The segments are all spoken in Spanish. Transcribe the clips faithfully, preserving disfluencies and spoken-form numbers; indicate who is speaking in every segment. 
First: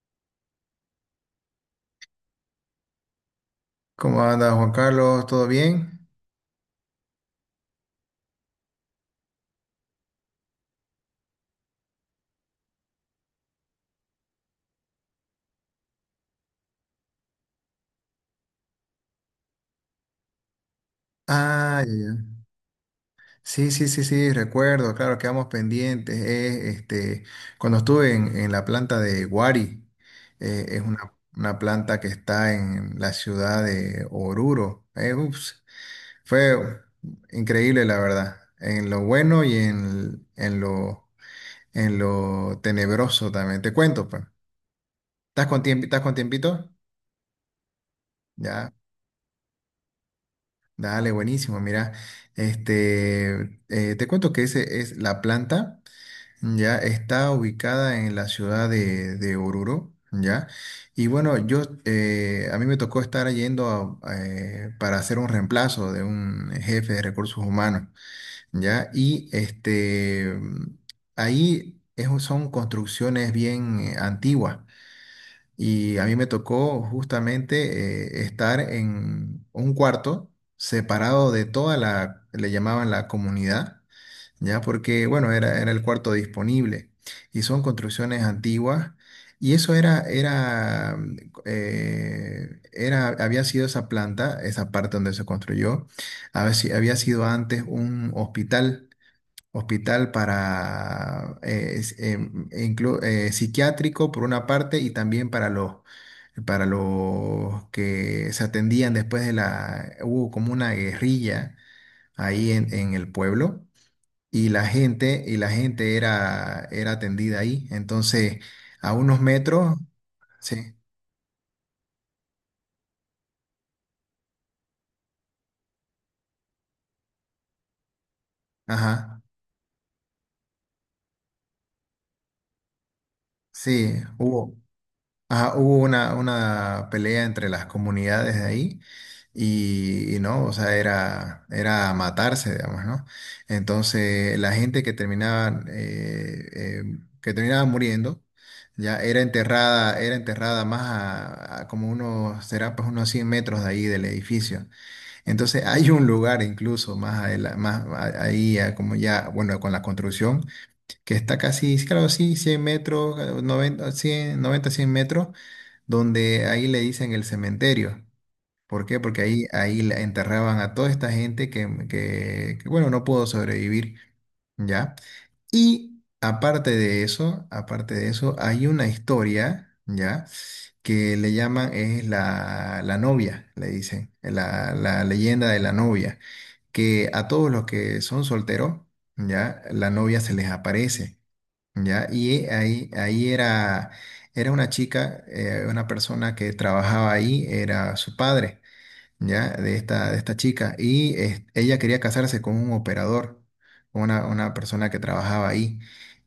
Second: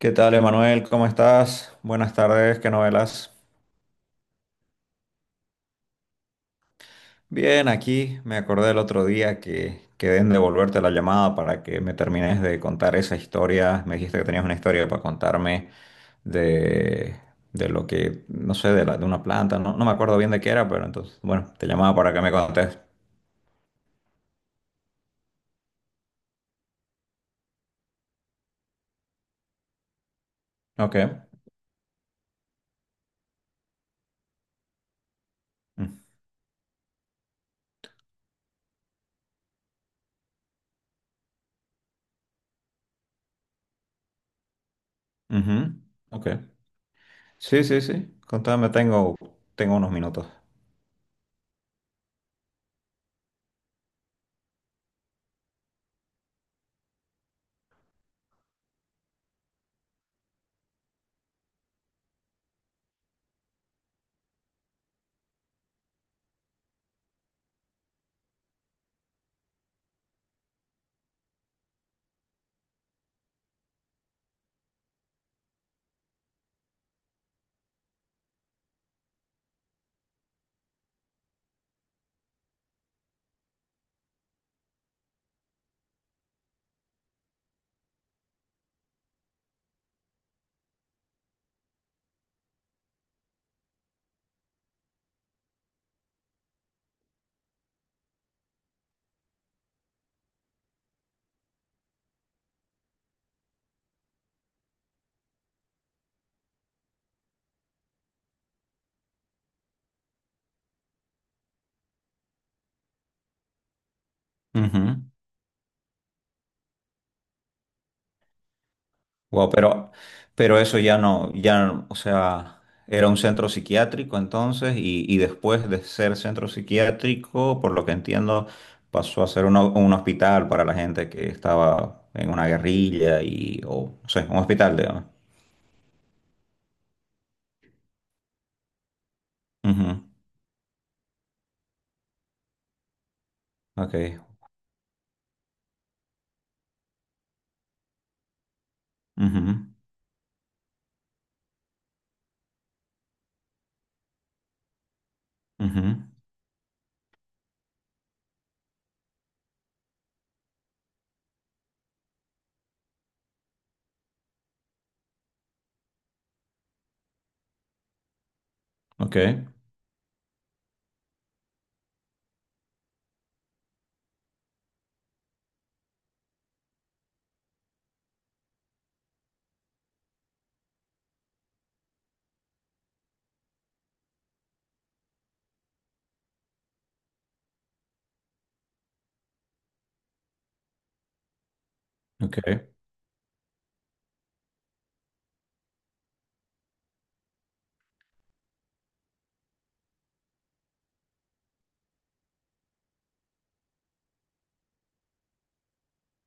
Speaker 1: ¿Qué tal, Emanuel? ¿Cómo estás? Buenas tardes, ¿qué novelas?
Speaker 2: ¿Cómo anda Juan Carlos? ¿Todo bien?
Speaker 1: Bien, aquí me acordé el otro día que quedé en devolverte la llamada para que me termines de contar esa historia. Me dijiste que tenías una historia para contarme de, de lo que, no sé, de, la- de una planta, no, no me acuerdo bien de qué era, pero entonces, bueno, te
Speaker 2: Ah, ya,
Speaker 1: llamaba para que me
Speaker 2: ya.
Speaker 1: contes.
Speaker 2: Sí, sí, sí, sí, recuerdo, claro, quedamos pendientes. Eh, este, cuando estuve en, en, la planta de Guari, eh, es
Speaker 1: Ok.
Speaker 2: una, una planta que está en la ciudad de Oruro. Eh, ups,
Speaker 1: Mm,
Speaker 2: fue increíble, la verdad, en lo bueno y en, en lo, en lo tenebroso también. Te cuento, pues. ¿Estás con
Speaker 1: ujú,
Speaker 2: tiempo, estás con
Speaker 1: ok.
Speaker 2: tiempito?
Speaker 1: Sí, sí, sí. Contame,
Speaker 2: Ya.
Speaker 1: tengo, tengo unos minutos.
Speaker 2: Dale, buenísimo. Mira, este, eh, te cuento que ese es la planta, ya está ubicada en la ciudad de, de Oruro, ya. Y bueno, yo, eh, a mí me tocó estar yendo a- eh, para hacer un reemplazo de un jefe de recursos humanos, ya. Y este, ahí es un- son construcciones bien eh, antiguas. Y a mí me tocó justamente eh, estar en un cuarto separado de toda la, le llamaban la comunidad, ya porque, bueno, era, era el cuarto disponible. Y son construcciones antiguas. Y eso era, era, mm, eh, era, había sido esa planta, esa parte donde se construyó, había, si- había sido antes un hospital. Hospital para eh, es- em, inclu- eh, psiquiátrico por una parte y también para los para los que se atendían después de la, hubo como una guerrilla ahí en, en el pueblo y la gente, y la gente era, era atendida ahí. Entonces, a unos
Speaker 1: Wow,
Speaker 2: metros,
Speaker 1: pero, pero
Speaker 2: sí,
Speaker 1: eso ya no, ya, no- o sea, era un centro psiquiátrico entonces y, y después de ser centro psiquiátrico, por lo que entiendo,
Speaker 2: ajá,
Speaker 1: pasó a ser una- un hospital para la gente que estaba en una guerrilla y, o,
Speaker 2: sí,
Speaker 1: no sé, un
Speaker 2: hubo.
Speaker 1: hospital, digamos.
Speaker 2: Ajá, hubo una, una pelea entre las comunidades de ahí
Speaker 1: Ujú,
Speaker 2: y, y no, o sea, era, era matarse, digamos, ¿no?
Speaker 1: ok,
Speaker 2: Entonces, la gente que terminaba, eh, eh, que terminaba muriendo, ya era
Speaker 1: ujú,
Speaker 2: enterrada, era enterrada más a, a como unos, será pues unos cien metros de ahí del edificio. Entonces,
Speaker 1: ujú,
Speaker 2: hay un lugar incluso más, adela- más a- ahí, a como ya, bueno, con la construcción, que está casi, claro, sí, cien metros, noventa cien noventa cien metros donde ahí le dicen el cementerio. ¿Por qué?
Speaker 1: ok,
Speaker 2: Porque ahí, ahí la enterraban a toda esta gente que, que, que, bueno, no pudo sobrevivir, ¿ya? Y aparte de eso, aparte de eso, hay una historia, ¿ya? Que le llaman, es la, la novia, le dicen, la, la leyenda de la novia, que a todos los que son solteros, ¿ya? La novia se les aparece. Ya, y
Speaker 1: ok.
Speaker 2: ahí, ahí era, era una chica, eh, una persona que trabajaba ahí, era su padre, ya, de esta, de esta chica, y eh, ella quería casarse con un operador, una, una persona que trabajaba ahí,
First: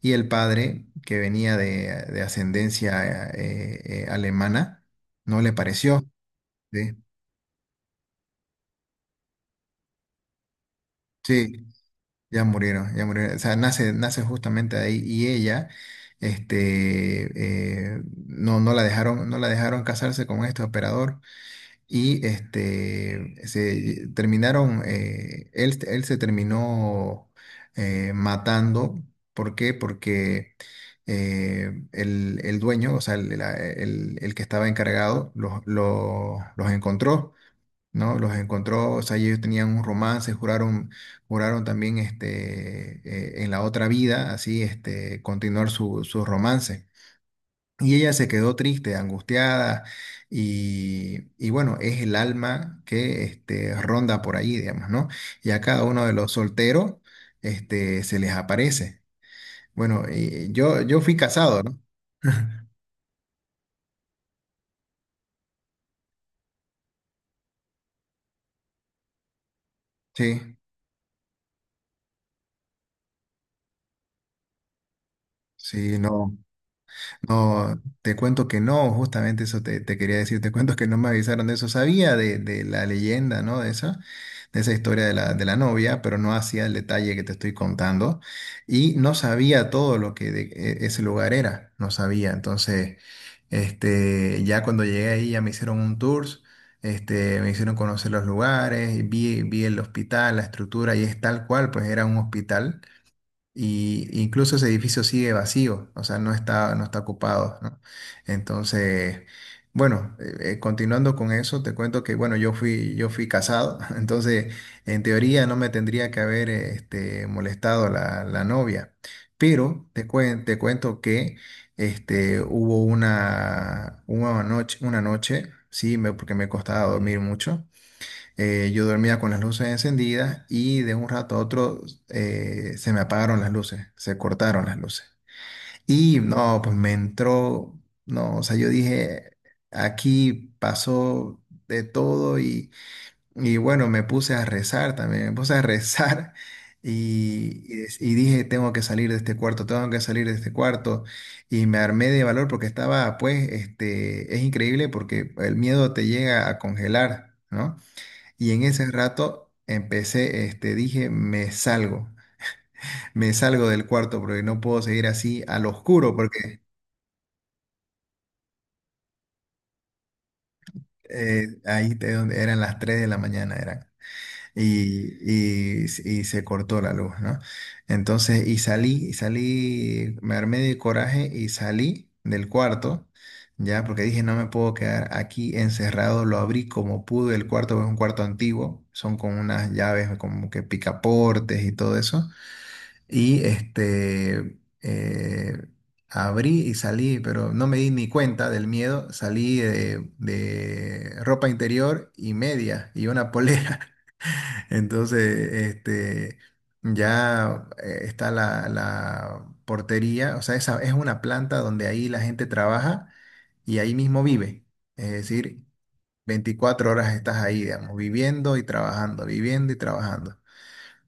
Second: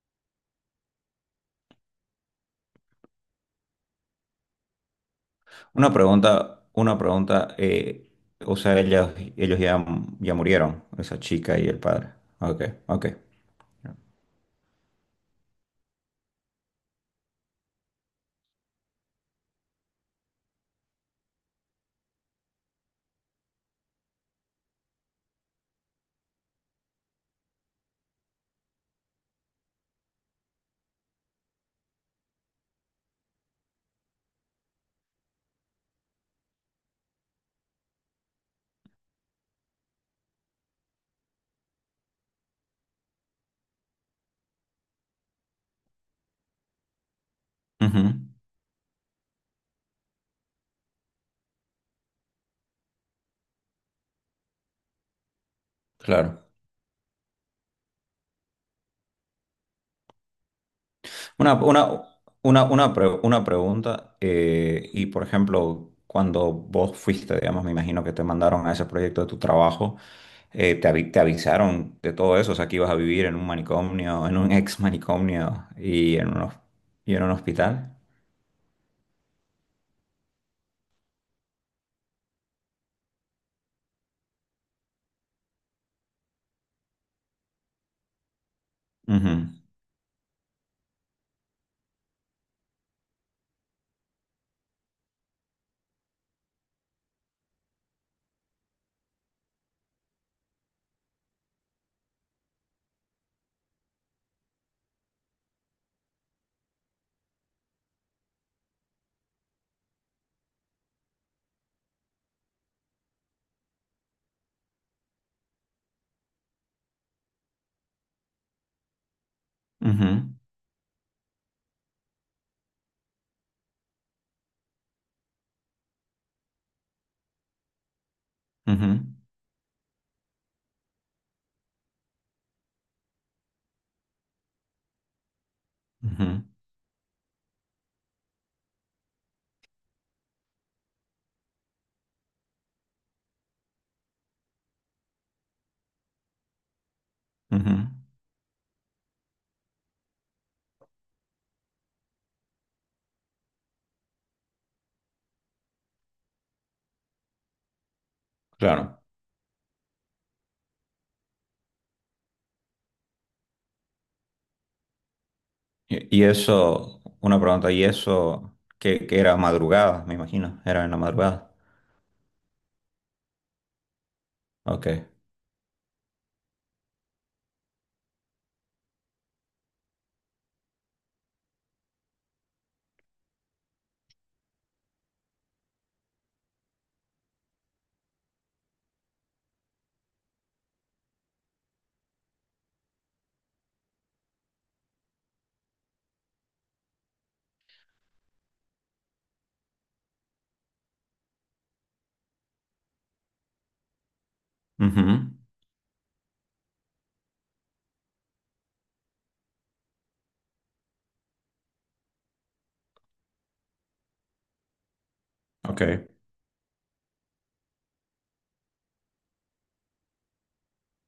Speaker 2: y el padre, que venía de, de ascendencia eh, eh, alemana, no le
Speaker 1: Una
Speaker 2: pareció,
Speaker 1: pregunta,
Speaker 2: ¿sí?
Speaker 1: una pregunta, eh, o sea, ellos, ellos ya, ya murieron, esa chica
Speaker 2: Sí,
Speaker 1: y el padre.
Speaker 2: ya
Speaker 1: Ok,
Speaker 2: murieron, ya
Speaker 1: ok.
Speaker 2: murieron. O sea, nace, nace justamente ahí y ella, este, eh, no, no la dejaron, no la dejaron casarse con este operador y este, se terminaron, eh, él, él se terminó eh, matando. ¿Por qué? Porque eh, el, el dueño, o sea, el, la- el- el que estaba encargado, los, los, los encontró, ¿no? Los encontró, o sea, ellos tenían un romance, juraron, juraron también este, eh, en la otra vida, así, este, continuar su, su romance. Y ella se
Speaker 1: Ujú,
Speaker 2: quedó triste, angustiada, y, y bueno, es el alma que este, ronda por ahí, digamos, ¿no? Y a cada uno de los
Speaker 1: claro.
Speaker 2: solteros este, se les aparece. Bueno, y yo, yo fui
Speaker 1: Una,
Speaker 2: casado, ¿no?
Speaker 1: una, una, una, pre- una pregunta, eh, y por ejemplo, cuando vos fuiste, digamos, me imagino que te mandaron a ese proyecto de tu trabajo,
Speaker 2: Sí,
Speaker 1: eh, te, avi- te avisaron de todo eso, o sea, que ibas a vivir en un manicomio, en un ex manicomio
Speaker 2: sí,
Speaker 1: y en
Speaker 2: no.
Speaker 1: un, hos- y en un
Speaker 2: No,
Speaker 1: hospital.
Speaker 2: te cuento que no, justamente eso te, te quería decir, te cuento que no me avisaron de eso, sabía de, de la leyenda, ¿no? De esa, de esa historia de la, de la novia, pero no hacía el detalle que te estoy contando y no
Speaker 1: Ujú,
Speaker 2: sabía todo lo que de- e- ese lugar era, no sabía, entonces, este, ya cuando llegué ahí ya me hicieron un tour, este, me hicieron conocer los lugares, y vi, vi el hospital, la estructura y es tal cual, pues era un hospital y incluso ese edificio sigue vacío, o sea, no está, no está ocupado, ¿no? Entonces, bueno, eh, eh, continuando con eso, te cuento que, bueno, yo fui, yo fui casado, entonces, en teoría no me tendría que haber, eh, este, molestado la, la novia, pero te
Speaker 1: ujú,
Speaker 2: cuen- te cuento que, este, hubo una, una noche, una noche, sí, me- porque me costaba dormir mucho eh, yo
Speaker 1: ujú,
Speaker 2: dormía con las luces encendidas y de un rato a otro eh, se me apagaron las luces, se cortaron las luces. Y
Speaker 1: ujú,
Speaker 2: no, pues me entró, no, o sea, yo dije, aquí pasó de todo y, y bueno, me puse a rezar también, me puse a rezar y,
Speaker 1: ujú.
Speaker 2: y dec- y dije, tengo que salir de este cuarto, tengo que salir de este cuarto. Y me armé de valor porque estaba, pues, este, es increíble porque el miedo te llega a congelar, ¿no? Y en ese
Speaker 1: Claro.
Speaker 2: rato empecé, este, dije, me salgo, me salgo del cuarto porque no puedo seguir así al oscuro
Speaker 1: Y, y
Speaker 2: porque
Speaker 1: eso, una pregunta, y eso, que, que era madrugada, me imagino, era en la
Speaker 2: eh,
Speaker 1: madrugada.
Speaker 2: ahí te- donde eran las tres de la mañana eran.
Speaker 1: Ok.
Speaker 2: Y, y, y se cortó la luz, ¿no? Entonces, y salí, y salí, me armé de coraje y salí del cuarto, ya, porque dije, no me puedo quedar aquí encerrado, lo abrí como pude, el cuarto es un cuarto antiguo, son con unas llaves como que picaportes y todo eso. Y este, eh, abrí y salí, pero no me di ni cuenta del miedo. Salí de, de ropa interior y media y una polera.
Speaker 1: Ujú,
Speaker 2: Entonces, este, ya eh, está la, la portería. O sea, esa es una planta donde ahí la gente trabaja y ahí mismo vive. Es decir,
Speaker 1: ok.
Speaker 2: veinticuatro horas estás ahí, digamos, viviendo y trabajando, viviendo y trabajando.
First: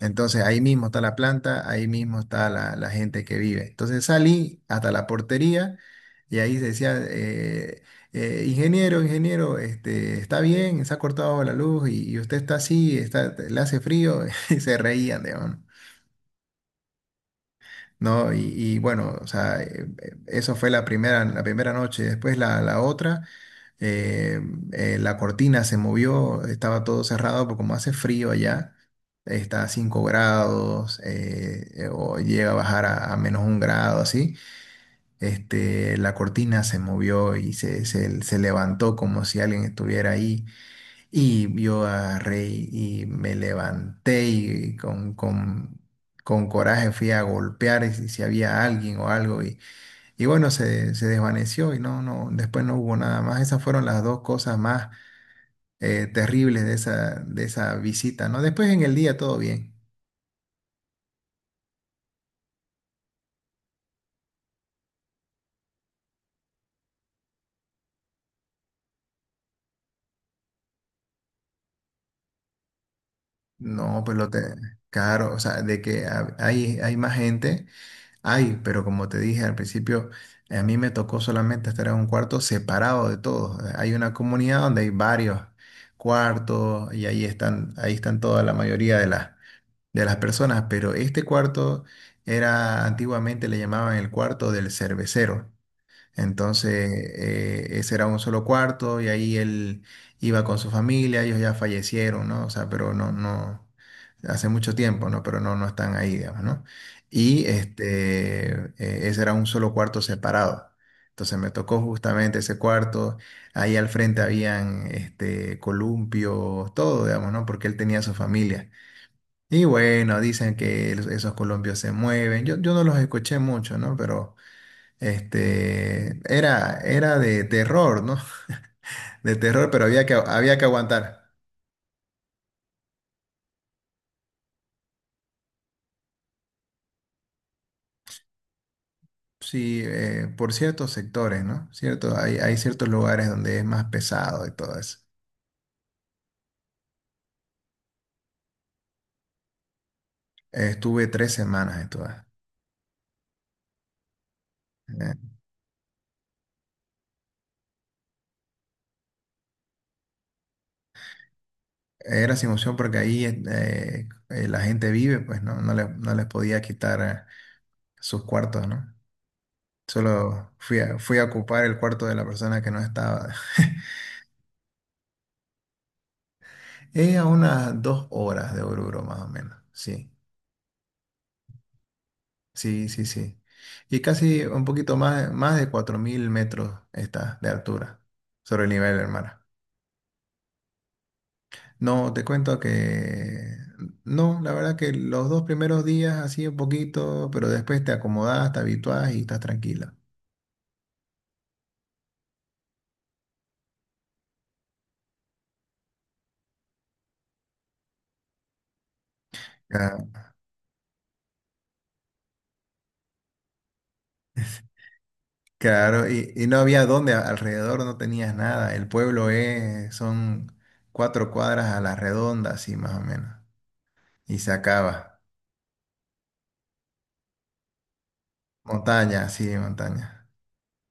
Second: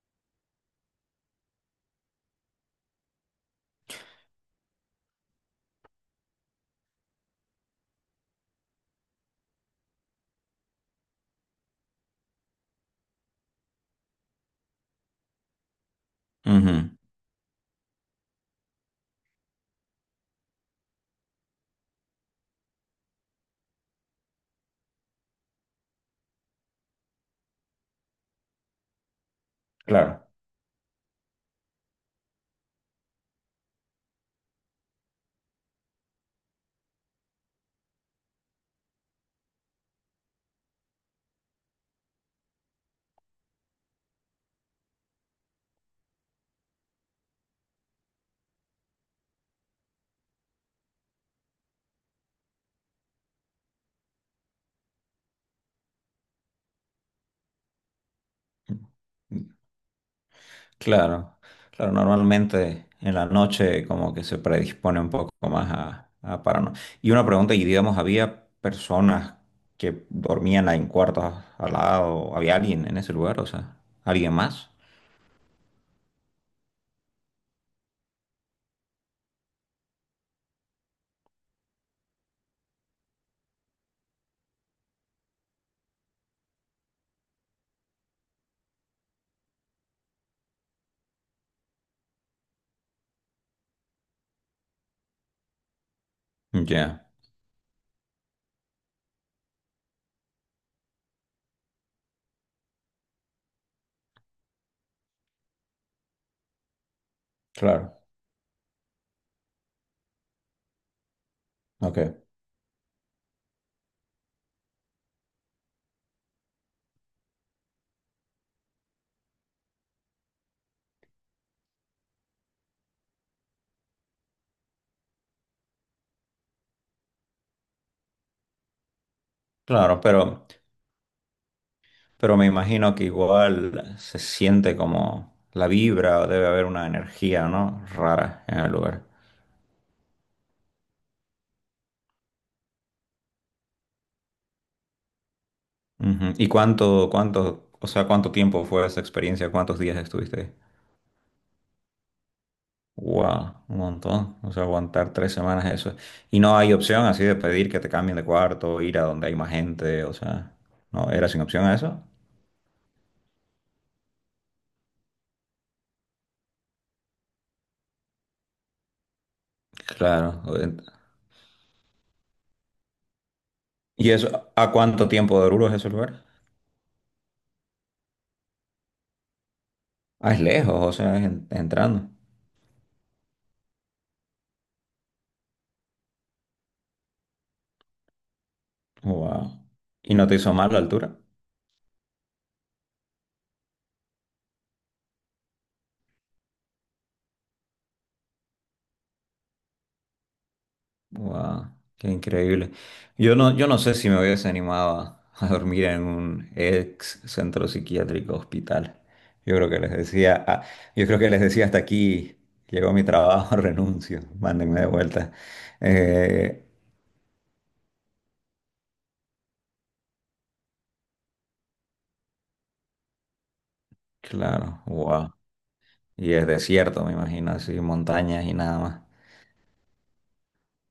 Speaker 2: Entonces ahí mismo está la planta, ahí mismo está la, la gente que vive. Entonces salí hasta la portería y ahí decía, eh, eh, ingeniero, ingeniero, este, está bien, se ha cortado la luz y, y usted está así, está, le hace frío y se reían, digamos,
Speaker 1: Ujú,
Speaker 2: ¿no? Y, y bueno, o sea, eh, eh, eso fue la primera, la primera noche. Después la, la otra, eh, eh, la cortina se movió, estaba todo cerrado, porque como hace frío allá, está a cinco
Speaker 1: claro,
Speaker 2: grados, eh, eh, o llega a bajar a, a menos un grado, así. Este, la cortina se movió y se, se, se levantó como si alguien estuviera ahí. Y yo agarré y me levanté y con, con, con coraje fui a golpear y si, si había alguien o algo. Y, y bueno, se, se desvaneció y no, no, después no hubo nada más. Esas fueron las dos cosas más eh, terribles de esa, de esa visita, ¿no? Después en el día todo bien.
Speaker 1: claro, claro. Normalmente en la noche como que se predispone un poco más a, a paranoia. Y una pregunta, y digamos, ¿había personas que dormían en cuartos al lado? ¿Había alguien en ese lugar? O sea,
Speaker 2: No, pero
Speaker 1: ¿alguien
Speaker 2: te,
Speaker 1: más?
Speaker 2: claro, o sea, de que ha- hay, hay más gente. Ay, pero como te dije al principio, a mí me tocó solamente estar en un cuarto separado de todos. Eh, Hay una comunidad donde hay varios cuartos y ahí están, ahí están toda la mayoría de las, de las personas, pero este cuarto era antiguamente le llamaban el cuarto del cervecero. Entonces,
Speaker 1: Ya,
Speaker 2: eh, ese era un solo cuarto y ahí él iba con su familia, ellos ya fallecieron, ¿no? O sea, pero no, no, hace mucho tiempo, ¿no? Pero no, no están ahí, digamos, ¿no? Y
Speaker 1: claro,
Speaker 2: este, eh, ese era un solo cuarto separado. Entonces me tocó
Speaker 1: ok.
Speaker 2: justamente ese cuarto. Ahí al frente habían este, columpios, todo, digamos, ¿no? Porque él tenía su familia. Y bueno, dicen que el- esos columpios se mueven. Yo, yo no los escuché mucho, ¿no? Pero. Este, era, era de terror, ¿no? De terror, pero
Speaker 1: Claro,
Speaker 2: había que,
Speaker 1: pero,
Speaker 2: había que aguantar.
Speaker 1: pero me imagino que igual se siente como la vibra, o debe haber una energía, ¿no? Rara en el lugar.
Speaker 2: Sí, eh, por ciertos sectores, ¿no? Cierto, hay, hay ciertos lugares donde es más pesado y todo eso.
Speaker 1: Ujú. ¿Y cuánto, cuánto, o sea, ¿cuánto tiempo fue esa experiencia? ¿Cuántos días estuviste ahí?
Speaker 2: Eh, estuve tres semanas en todas.
Speaker 1: Wow, un montón. O sea, aguantar
Speaker 2: Eh,
Speaker 1: tres semanas eso. Y no hay opción así de pedir que te cambien de cuarto, ir a donde hay más gente, o sea, ¿no? ¿Era sin opción a eso?
Speaker 2: Era sin opción porque ahí eh, eh, la gente vive, pues no, no, le- no les podía quitar eh, sus cuartos, ¿no?
Speaker 1: Claro.
Speaker 2: Solo fui a, fui a ocupar el cuarto de la persona que no estaba.
Speaker 1: ¿Y eso, a cuánto tiempo de Oruro es ese lugar?
Speaker 2: Es a unas dos horas de Oruro, más o menos, sí.
Speaker 1: Ah, es lejos, o sea, es en- entrando.
Speaker 2: Sí, sí, sí. Y casi un poquito más, más de cuatro mil metros está de altura sobre el nivel del mar.
Speaker 1: Wow. ¿Y no te hizo mal la altura?
Speaker 2: No, te cuento que no, la verdad que los dos primeros días así un poquito, pero después te acomodás, te habituás y estás tranquila.
Speaker 1: Wow, qué increíble. Yo no, yo no sé si me hubiese animado a, a dormir en un ex centro psiquiátrico hospital. Yo creo que les
Speaker 2: Ah,
Speaker 1: decía, ah, yo creo que les decía hasta aquí llegó mi trabajo, renuncio, mándenme de vuelta.
Speaker 2: claro, y, y no
Speaker 1: Eh,
Speaker 2: había dónde, a- alrededor no tenías nada. El pueblo es, son cuatro cuadras a la redonda, así más o menos. Y se
Speaker 1: claro,
Speaker 2: acaba.
Speaker 1: wow. Y es desierto, me imagino, así, montañas y nada más.
Speaker 2: Montaña, sí, montaña.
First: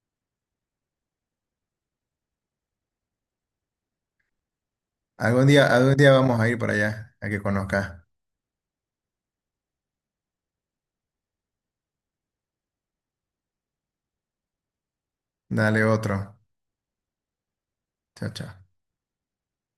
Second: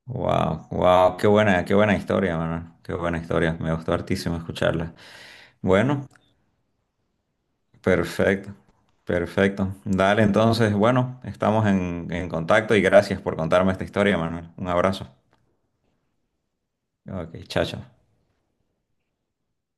Speaker 1: Wow, wow, qué buena, qué buena historia, Manuel. Qué buena historia. Me gustó hartísimo escucharla.
Speaker 2: Algún día, algún
Speaker 1: Bueno.
Speaker 2: día vamos a ir para allá, a que conozcas.
Speaker 1: Perfecto, perfecto. Dale, entonces, bueno, estamos en, en contacto y gracias por contarme esta historia, Manuel. Un abrazo.
Speaker 2: Dale otro.
Speaker 1: Ok, chao, chao.
Speaker 2: Chao, chao.